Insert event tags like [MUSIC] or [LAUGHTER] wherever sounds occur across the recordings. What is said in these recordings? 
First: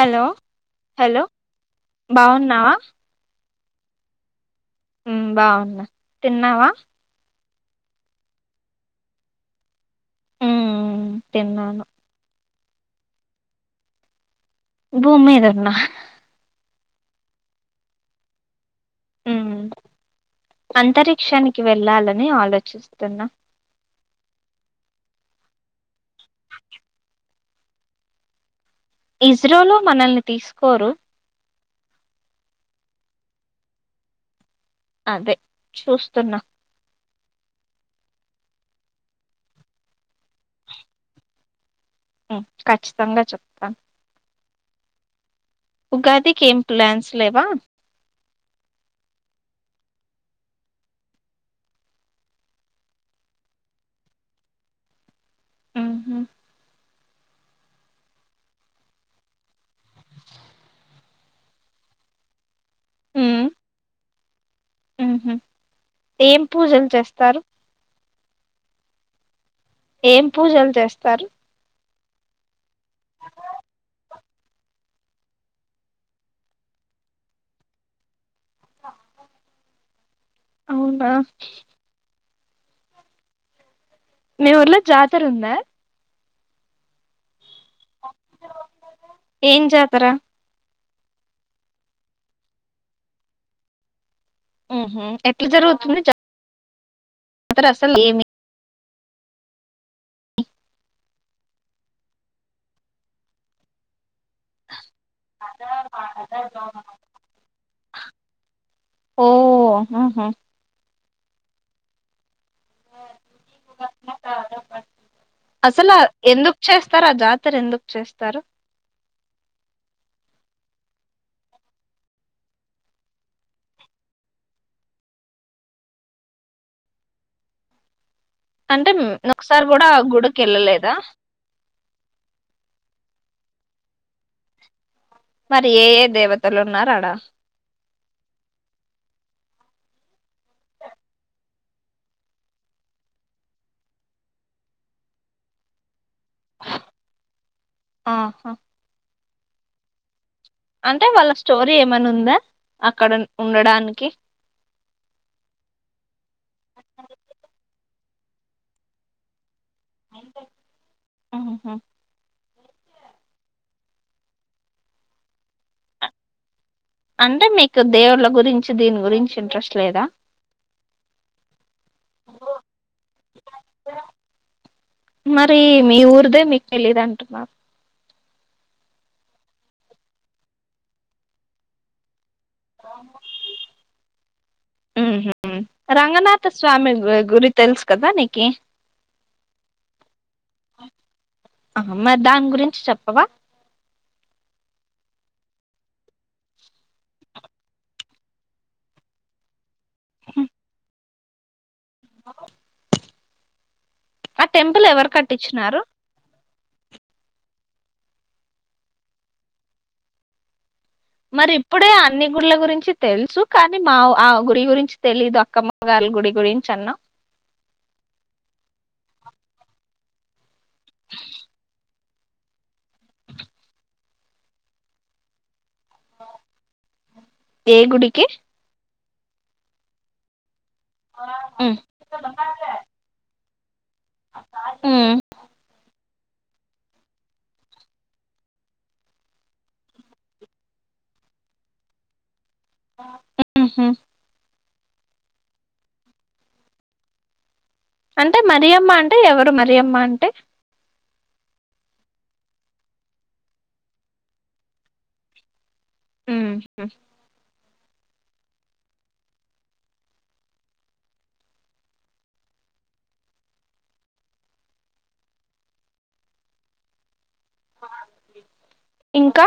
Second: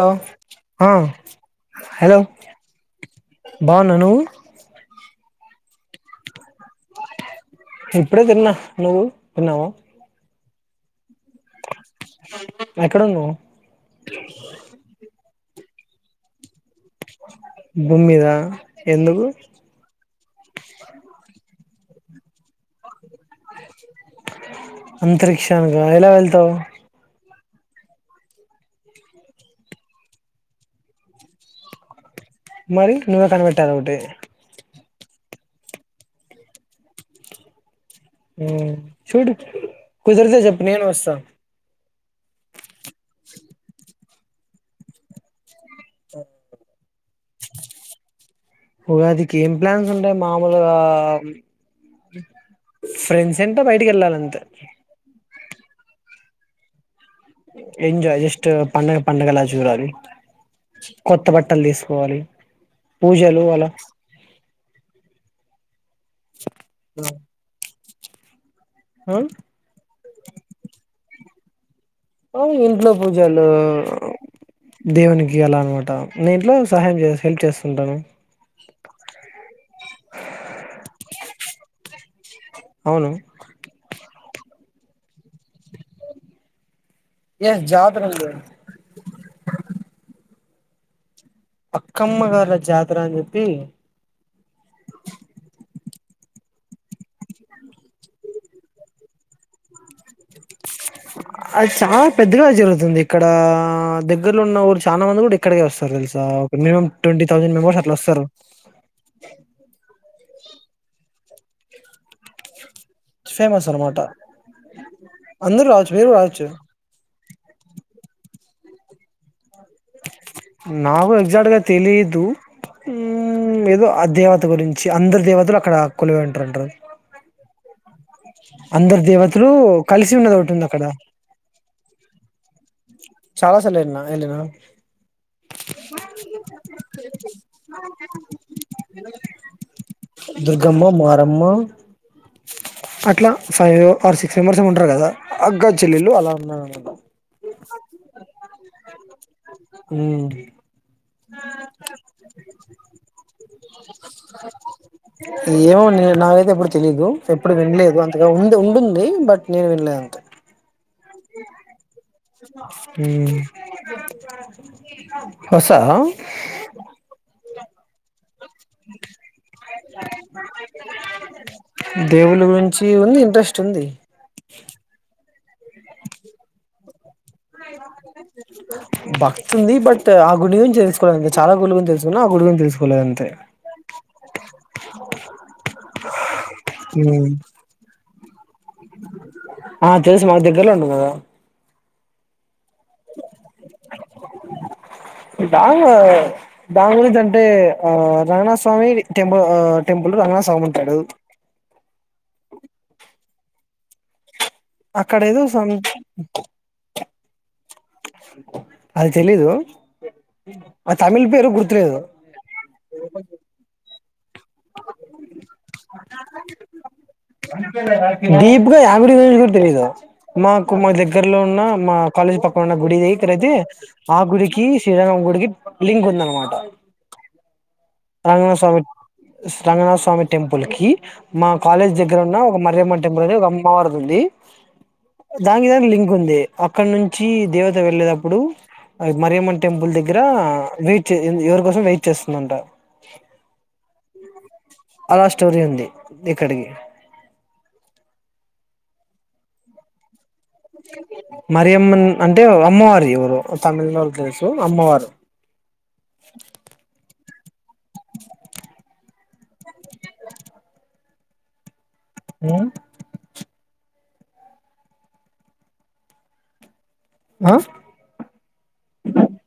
Hello అ hello hello బాగున్నావా బాగున్నా నువు ఉమ్ బాగున్నా తిన్నావా ఇప్పుడే తిన్నా, నువ్వు తిన్నావా ఉ తిన్నాను ఎక్కడన్నావు భూమి మీదున్నా భూమ్మిదా ఉమ్ అంతరిక్షానికి వెళ్ళాలని ఆలోచి చూస్తున్న అంతరిక్షానికా ఎలా వెళ్తావు ఇస్రోలో మనల్ని తీసుకోరు మరి నువ్వే కనిపెట్టాలా ఒకటి అదె చూస్తున్నా ఉమ్ చూడు కుదిరితే చెప్పు నేను వస్తాను ఆ ఖచ్చితంగా చెప్తా ఉగాదికి ఏం ప్లాన్స్ లేవా ఉగాదికి ఏం ప్లాన్స్ ఉంటాయి మామూలుగా ఫ్రెండ్స్ అంటే బయటికి వెళ్ళాలి అంతే ఆ హ ఎంజాయ్ జస్ట్ పండగ పండగలా చూడాలి కొత్త బట్టలు తీసుకోవాలి పూజలు అలా ఉ హు ఏం పూజలు చేస్తారు ఆ ఏం పూజలు చేస్తారు మామూలు ఇంట్లో పూజలు దేవునికి అలా అన్నమాట నేను ఇంట్లో సహాయం చే హెల్ప్ చేస్తుంటాను అవును రా అవును మీ ఊర్లో జాతర ఉందా ఏ జాతర ఉంది ఏం జాతర అక్కమ్మ గార్ల జాతర అని చెప్పి ఉహు ఎట్లా జరుగుతుంది చెప్ తర అసలు అది చాలా పెద్దగా జరుగుతుంది ఇక్కడా దగ్గర్లో ఉన్న కూడా చానా మంది కూడ ఇక్కడికే వస్తారు తెలుస ఒక మినిమమ్ ట్వంటీ తౌసండు మెంబర్స్ అలా వస్తారు ఓ ఉహు ఫేమస్ అనమాట అందరు రావచ్చు అసలు మీరు రావచ్చు ఎందుకు చేస్తారు ఆ జాతర ఎందుకు చేస్తారు నాకు ఎగ్జాక్ట్ గా తెలీదు ఉ ఏదో ఆ దేవత గురించి అందరు దేవతలు అక్కడ కొలివయి ఉంటారంట అంటే అందరు మ్, దేవతలు ఒకసారి కూడా ఆ కలిసి ఉన్నది గుడికి ఒకటింది అక్కడ వెళ్ళలేదా చాలా సార్లు వెళ్లిన వెళ్లిన మరి ఏ ఏ దేవతలు ఉన్నారు ఆడ దుర్గమ్మ మారమ్మ అట్లా ఫైవ్ ఆర్ సిక్స్ మెంబర్స్ ఏమో ఉంటారు కదా అక్క చెల్లెల్లు అలా ఉన్నారు ఆడ ఆహా ఉ అంటే వాళ్ళ స్టోరీ ఏమైనా ఉందా అక్కడ ఉ ఉండడానికి ఏమో నేను నాకైతే ఎప్పుడు తెలీదు ఎప్పుడు వినలేదు ఉంది ఉండుండి బట్ నేను విన్లేదు అంతే ఆహాహా హుమ్మ్ వస అంటే మీకు దేవుళ్ళ గురించి దీని గురించి ఇంట్రెస్ట్ లేదా దేవుళ్ళ గురించి ఉంది ఇంట్రెస్ట్ ఉంది తి మీ ఉర్దే మీకు తెలీదా భక్తుంది బట్ ఆ గుడి గురించి తెలుసుకోలే చాలా గుడి గురించి తెలుసుకున్నా గుడి గురించి తెలుసుకోలేదు అంతే ఉహుమ్ రంగనాథ స్వామి గు ఉమ్ గురి తెలుసు కదా నీక్ కే ఆ తెల్సు మా దగ్గర్లో ఉంది కదా ఆ మరి దాని గురించి చెప్పవా దాన్ ఆ దాని గురించి అంటే ఆ రంగనాథ స్వామి విత్ టెంపుల్ ఆ టెంపుల్ రంగా సాగు ఉంటాడు అ ఆ టెంపుల్ ఎవరు అక్కడ ఏదో సం కట్టించినారు అది తేలిదు మరి ఇప్పుడే అన్ని గుళ్ల గురించి తెలుసు కానీ మా ఆ గుడి గురించి తెలీదు అక్కమ్మ వాల్ గుడి గురించి అన్నా డీప్ గా ఆ గుడి గురించి కూడా తెలీదు మాకు మా దగ్గరలో ఉన్న మా కాలేజీ పక్కన ఉన్న గుడి దగ్గర అయితే ఆ గుడికి శ్రీరామ గుడికి లింక్ ఉందన్నమాట ఏ గుడికి రంగనాథ స్వామి స్ రంగనాథ స్వామి టెంపు పులికి మా ఉమ్ కాలేజ్ దగ్గర ఉన్న ఒక మరియమ్మ టెంపుల్ ద ఓక్ మారుతుంది ఉమ్ దానికి దా లిం ఉంది అక్కడ నుంచి దేవత వెళ్లే తపుడు మరియమ్మ టెంపుల్ దగ్గర ఆ వెయిట్ చే ఎంద్ ఎవరి కోసం వెయిట్ చేస్తుందంట ఉహ్ అలా స్టోరీ ఉంది ఇక్కడికి అంటే మ మరియమ్మ అంటే ఎవరు మరియమ్మ అంటే మరి అమ్మన్ అంటే అమ్మవారు ఎవరు తమిళనాడు తెలుసు అమ్మవారు ఆ ఆ ఆ ఇంకా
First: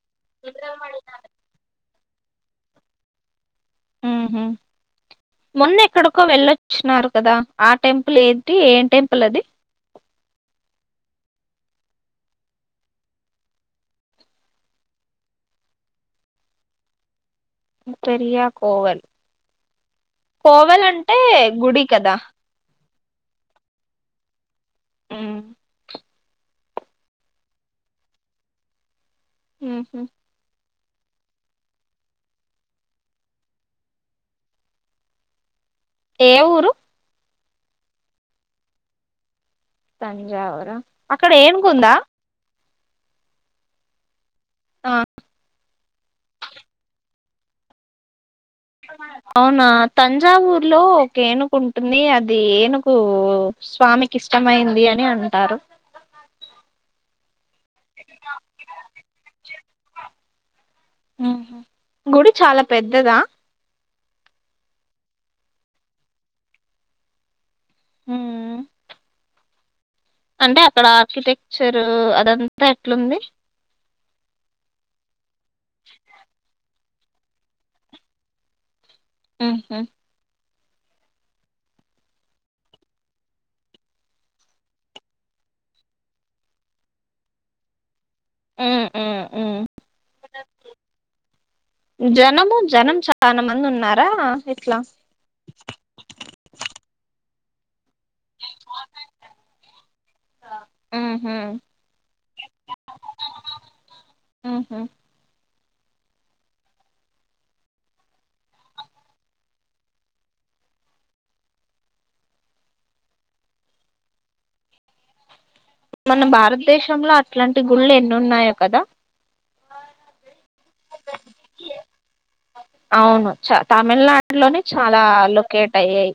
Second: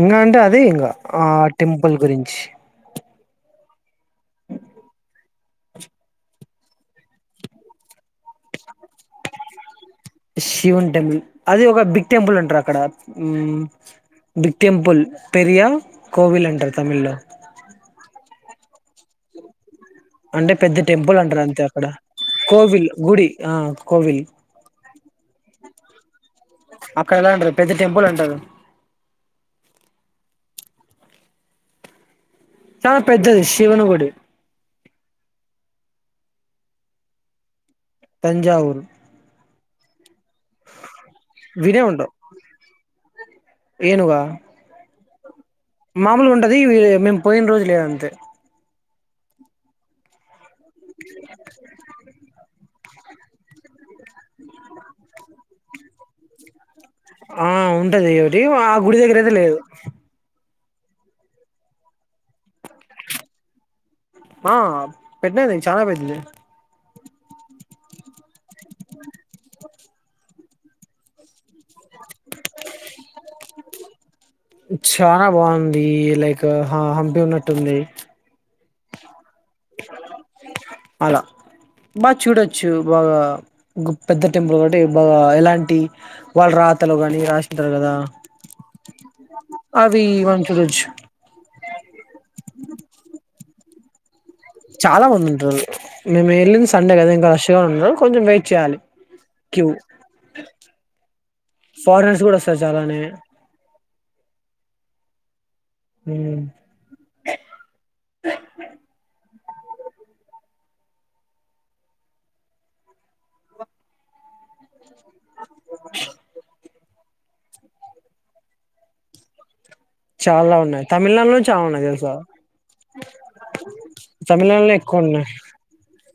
ఇంకా అంటే అదే ఇంకా ఆ టెంపుల్ గురి ఉహ మొన్న ఎక్కడికో వెళ్ళొచ్చిన్నారు కదా ఆ టెంపుల్ ఏంటి ఏం టెంపుల్ అది శివున్ టెంబుల్ అది ఒక బిగ్ టెంపుల్ అంటారు అక్కడ హ్మ్ బిగ్ టెంపుల్ పెరియా కోవిల్ అంటారు తమిళ్లో పెరియా కోవల్ అంటే పెద్ద కోవల్ అంటే టెంపుల్ అంటారు అంతే గుడి అక్కడ కదా కోవిల్ గుడి ఆ కోవిల్ హ్మ్ అక్కడదా అంటరు పెద్ద టెంపుల్ అంటారు హ్మ్ హు చాలా పెద్దది శివుని గుడి ఏ ఊరు తంజావూరు తంజావురా అక్కడ వినే ఏనుగుందా ఉండవు ఏనుగా ఆ మామూలుగా ఉంటది మేము పోయిన రోజు లేదంతే అవునా తంజావూరు లో ఒకేనుకుంటుంది అది అది ఏనుగు స్వామికి ఇష్టమైంది అని అంటారు ఆ ఉం ఉన్నదేమిటి ఆ గుడి దగ్గర ఏమి లేదు ఉహు గుడి చాలా పెద్దదా ఆ పెద్దది చానా పెద్దది ఉ ఉ అంటే అక్కడ అక్కితే చనా బాగుంది లైక్ ఆ హంపి ఉన్నట్టుంది మ్ ఉ అల బాగా చూడొచ్చు, బాగా పెద్ద టెంపుల్ కాటి బాగా ఎలాంటి వాళ్ళు రాతలు కానీ రాసంటారు కదా ఉమ్ ఉమ్ ఉమ్ ఆవి [UNINTELLIGIBLE] చాన మంది ఉన్నారా ఇట్లా చాలా మంది ఉంటారు మేము వెళ్ళింది సండే కదా ఇంకా ర [UNINTELLIGIBLE] కొంచెం వెయిట్ చేయాలి క్యూ ఉహు ఫారినర్స్ కూడా వస్తారు చాలానే ఉహు. హ్మ్ మన బారత్ దేశంలో అట్లాంటి గుళ్ళు ఎన్ని ఉన్నాయో కదా చాలా ఉన్నాయి్ తమిళనాడులోనే చాలా ఉన్నాయి తెలుసా అవును చ తమిళనాడులోనే ఎక్కువ చాలా ఉన్నాయి లొకేట్ అయ్యాయి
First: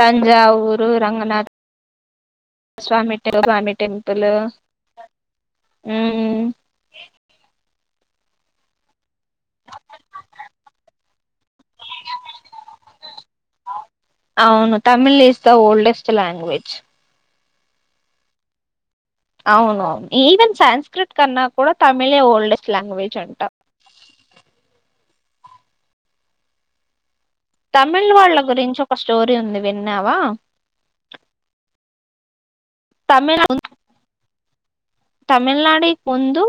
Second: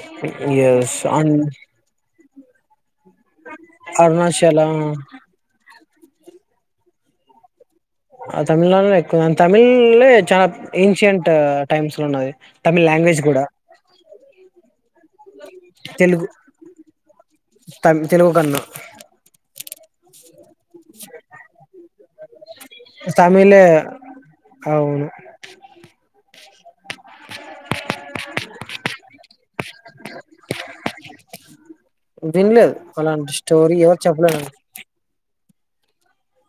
తంజావూరు ఎస్ అన్ రంగనాథ స్వామి స్వామి టెంపుల్ అరుణాచల హమ్ ఆ తమిళనాడులనే ఎక్ క తమిళ్ చాలా ఏన్షియంట్ టైమ్స్ లో ఉన్నది తమిళ్ లాంగ్వేజ్ కూడా అవును Tamil is the oldest Telugu language త తెలుగు కన్న అవును ఈవెన్ సంస్క్రిత్ కన్నా కూడా తమిళే ఓల్డెస్ట్ లాంగ్వేజ్ అంట తమిళే అవును తమిళ్ వాళ్ళ గురించి ఒక స్టోరీ ఉంది విన్నావా విన్ లేదు అలాంటి స్టోరీ ఎవరు చెప్పలేదండి తమిళనాడికి ముందు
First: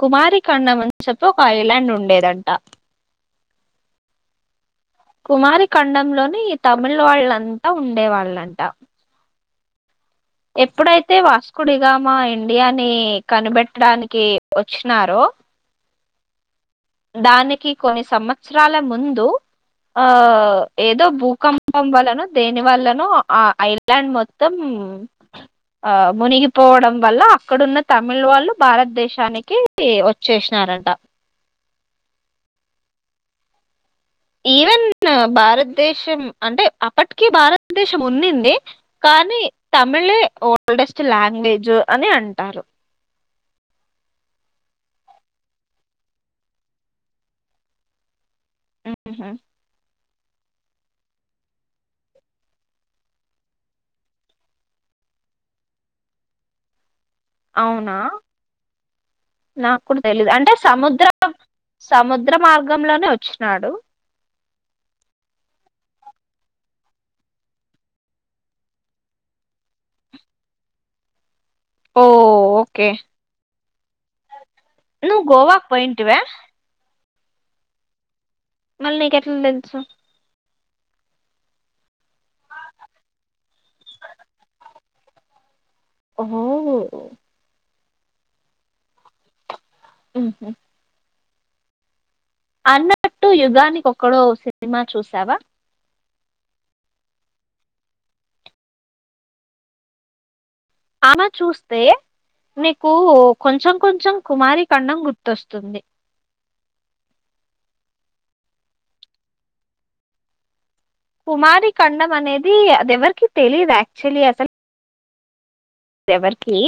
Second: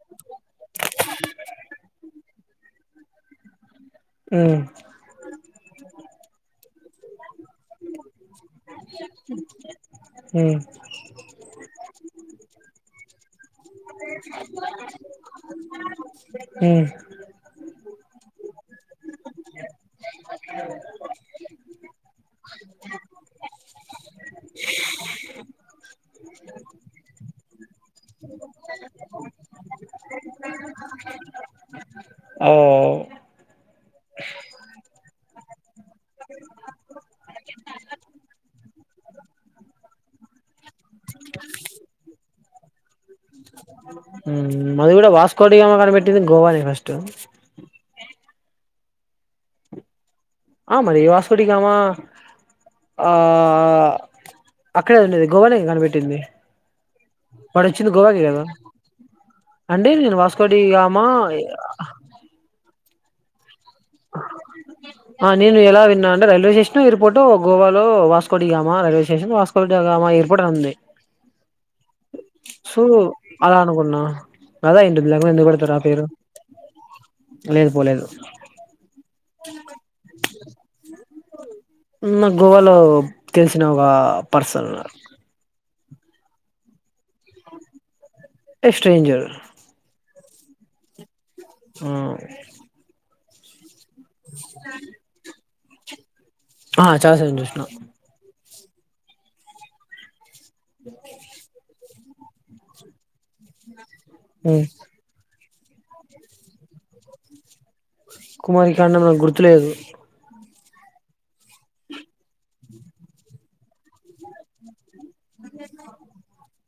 కుమారి కండమ్ అని చెప్పి ఒక ఐలాండ్ ఉండేదం ట హమ్ ని తమిళ్ వాళ్ళన్ త ఉండే వాళ్ళంట ఎప్పుడైతే వాసుకుడి గా మా ఇండియా ని కనిబెట్టి ట్టడానికి వచ్చినారో నాకు దానికి కొన్ని సంవత్సరాల ముందు ఆ ఏదో భూకంపం వల్లనో దేని వల్లనో ఆ ఐర్లాండ్ మొత్తం ఆ మునిగిపోవడం వల్ల అక్కడున్న తమిళ వాళ్ళు భారతదేశానికి వచ్చేసినారంట ఆవు ఆవు ఈవెన్ భారతదేశం అంటే అప్పటికి భారతదేశం ఉండింది కానీ తమిళే ఓల్డెస్ట్ లాంగ్వేజ్ అని అంటారు ఉ అది కూడా వాస్కోడిగామా కనిపెట్టింది గోవా నే ఫస్ట్ ఉహు ఆ మరి వాస్కోడిగామా ఆ అక్కడే కదా ఉండేది గోవనేగ కనిపెట్టింది వాడు వచ్చింది అవునా గోవాకే కదా అంటే నాక్కూడా నేను తెలియదు అంటే వాస్కోడిగామా సముద్ర సముద్ర మార్ ర్గంలోనే వచ్చినాడు ఆ నేను ఎలా విన్నా అంటే రైల్వే స్టేషను ఎయిర్పోర్టు గోవాలో Vasco da Gama railway station Vasco da Gama airport అని ఉంది ఓ సో ఓకే అలా అనుకున్నా అదే అయి ఉంటది నువ్వు లేపోతే ఎందుకు గోవాకు పెడతారు ఆ పేరు పోయింటివా లేదు పోలేదు మళ్ళీ నీకెట్లా తెలుసు ఉమ్ నాకు గోవాలో తెలిసిన ఒక పర్సన్ ఉన్నారు ఓహో ఎ స్ట్రేంజర్. ఊహు ఊ అన్నట్టు యుగానికి ఒక్. కొడో సినిమా చూసావా. ఆ చాలా సార్లు చూస్న. అలా చూస్తే. మీకు కొంచెం. కొంచెం కుమారి ఖండం గుర్తొస్. తుంది. కుమారి ఖండం నాకు గుర్తులేదు. కుమారి ఖండం అనేది. అది ఎవరికి తెలీదు యాక్చల్లి అసల్. ఎవరికీ,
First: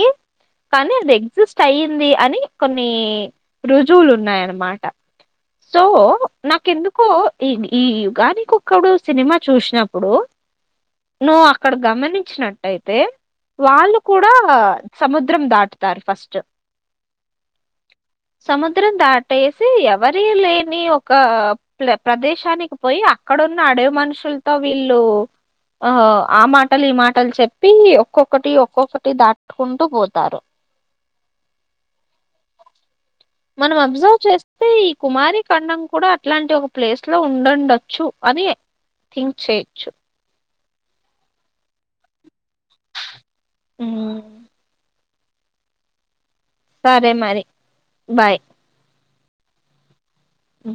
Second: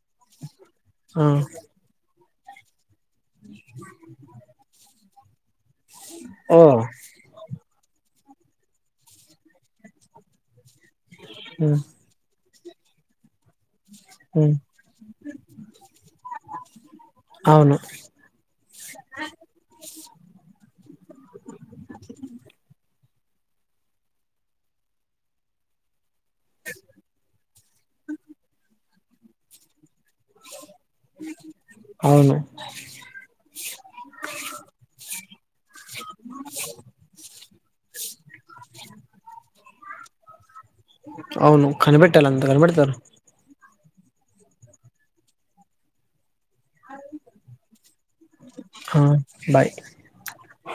కానీ అది ఆ ఎగ్జిస్ట్ అయ్యింది అని. నీ రుజువులు ఉన్నాయన్నమాట. సో ఓ నాకేందుకో ఇది. ఈ యుగానికొక్కడు సినిమా చూసినప్పుడు. నువ్వు అక్కడ ఉమ్ గమనించినట్. అయితే వాళ్ళు. కూడా ఉమ్ సముద్రం దాటుతారు ఫస్ట్. అవును సముద్రం దాటేసి ఎవరీ లేని ఒక ప్ల ప్రదేశానికి పోయి ఆ. క్కడున్న అడవి మనుషుల్తో వీళ్ళు ఆ. ఆ మాటలు, ఈ మాటలు చెప్. ప్పీ ఒక్కొక్కటి ఒక్కొక్కట్. టి దాటుకుంటూ పోత్. అవును. మనం అబ్జర్వ్ చేస్తే ఈ కుమారి ఖండం కూడా అట్లాంటి ఒక ప్లేస్ లో ఉండొండొచ్చు అని థింక్ చేయెచ్చు. అవును కనిబెట్టలా అంతే కనిబెడతారు. ఊ సరే మరి బాయ్. ఆ బాయ్ ఊ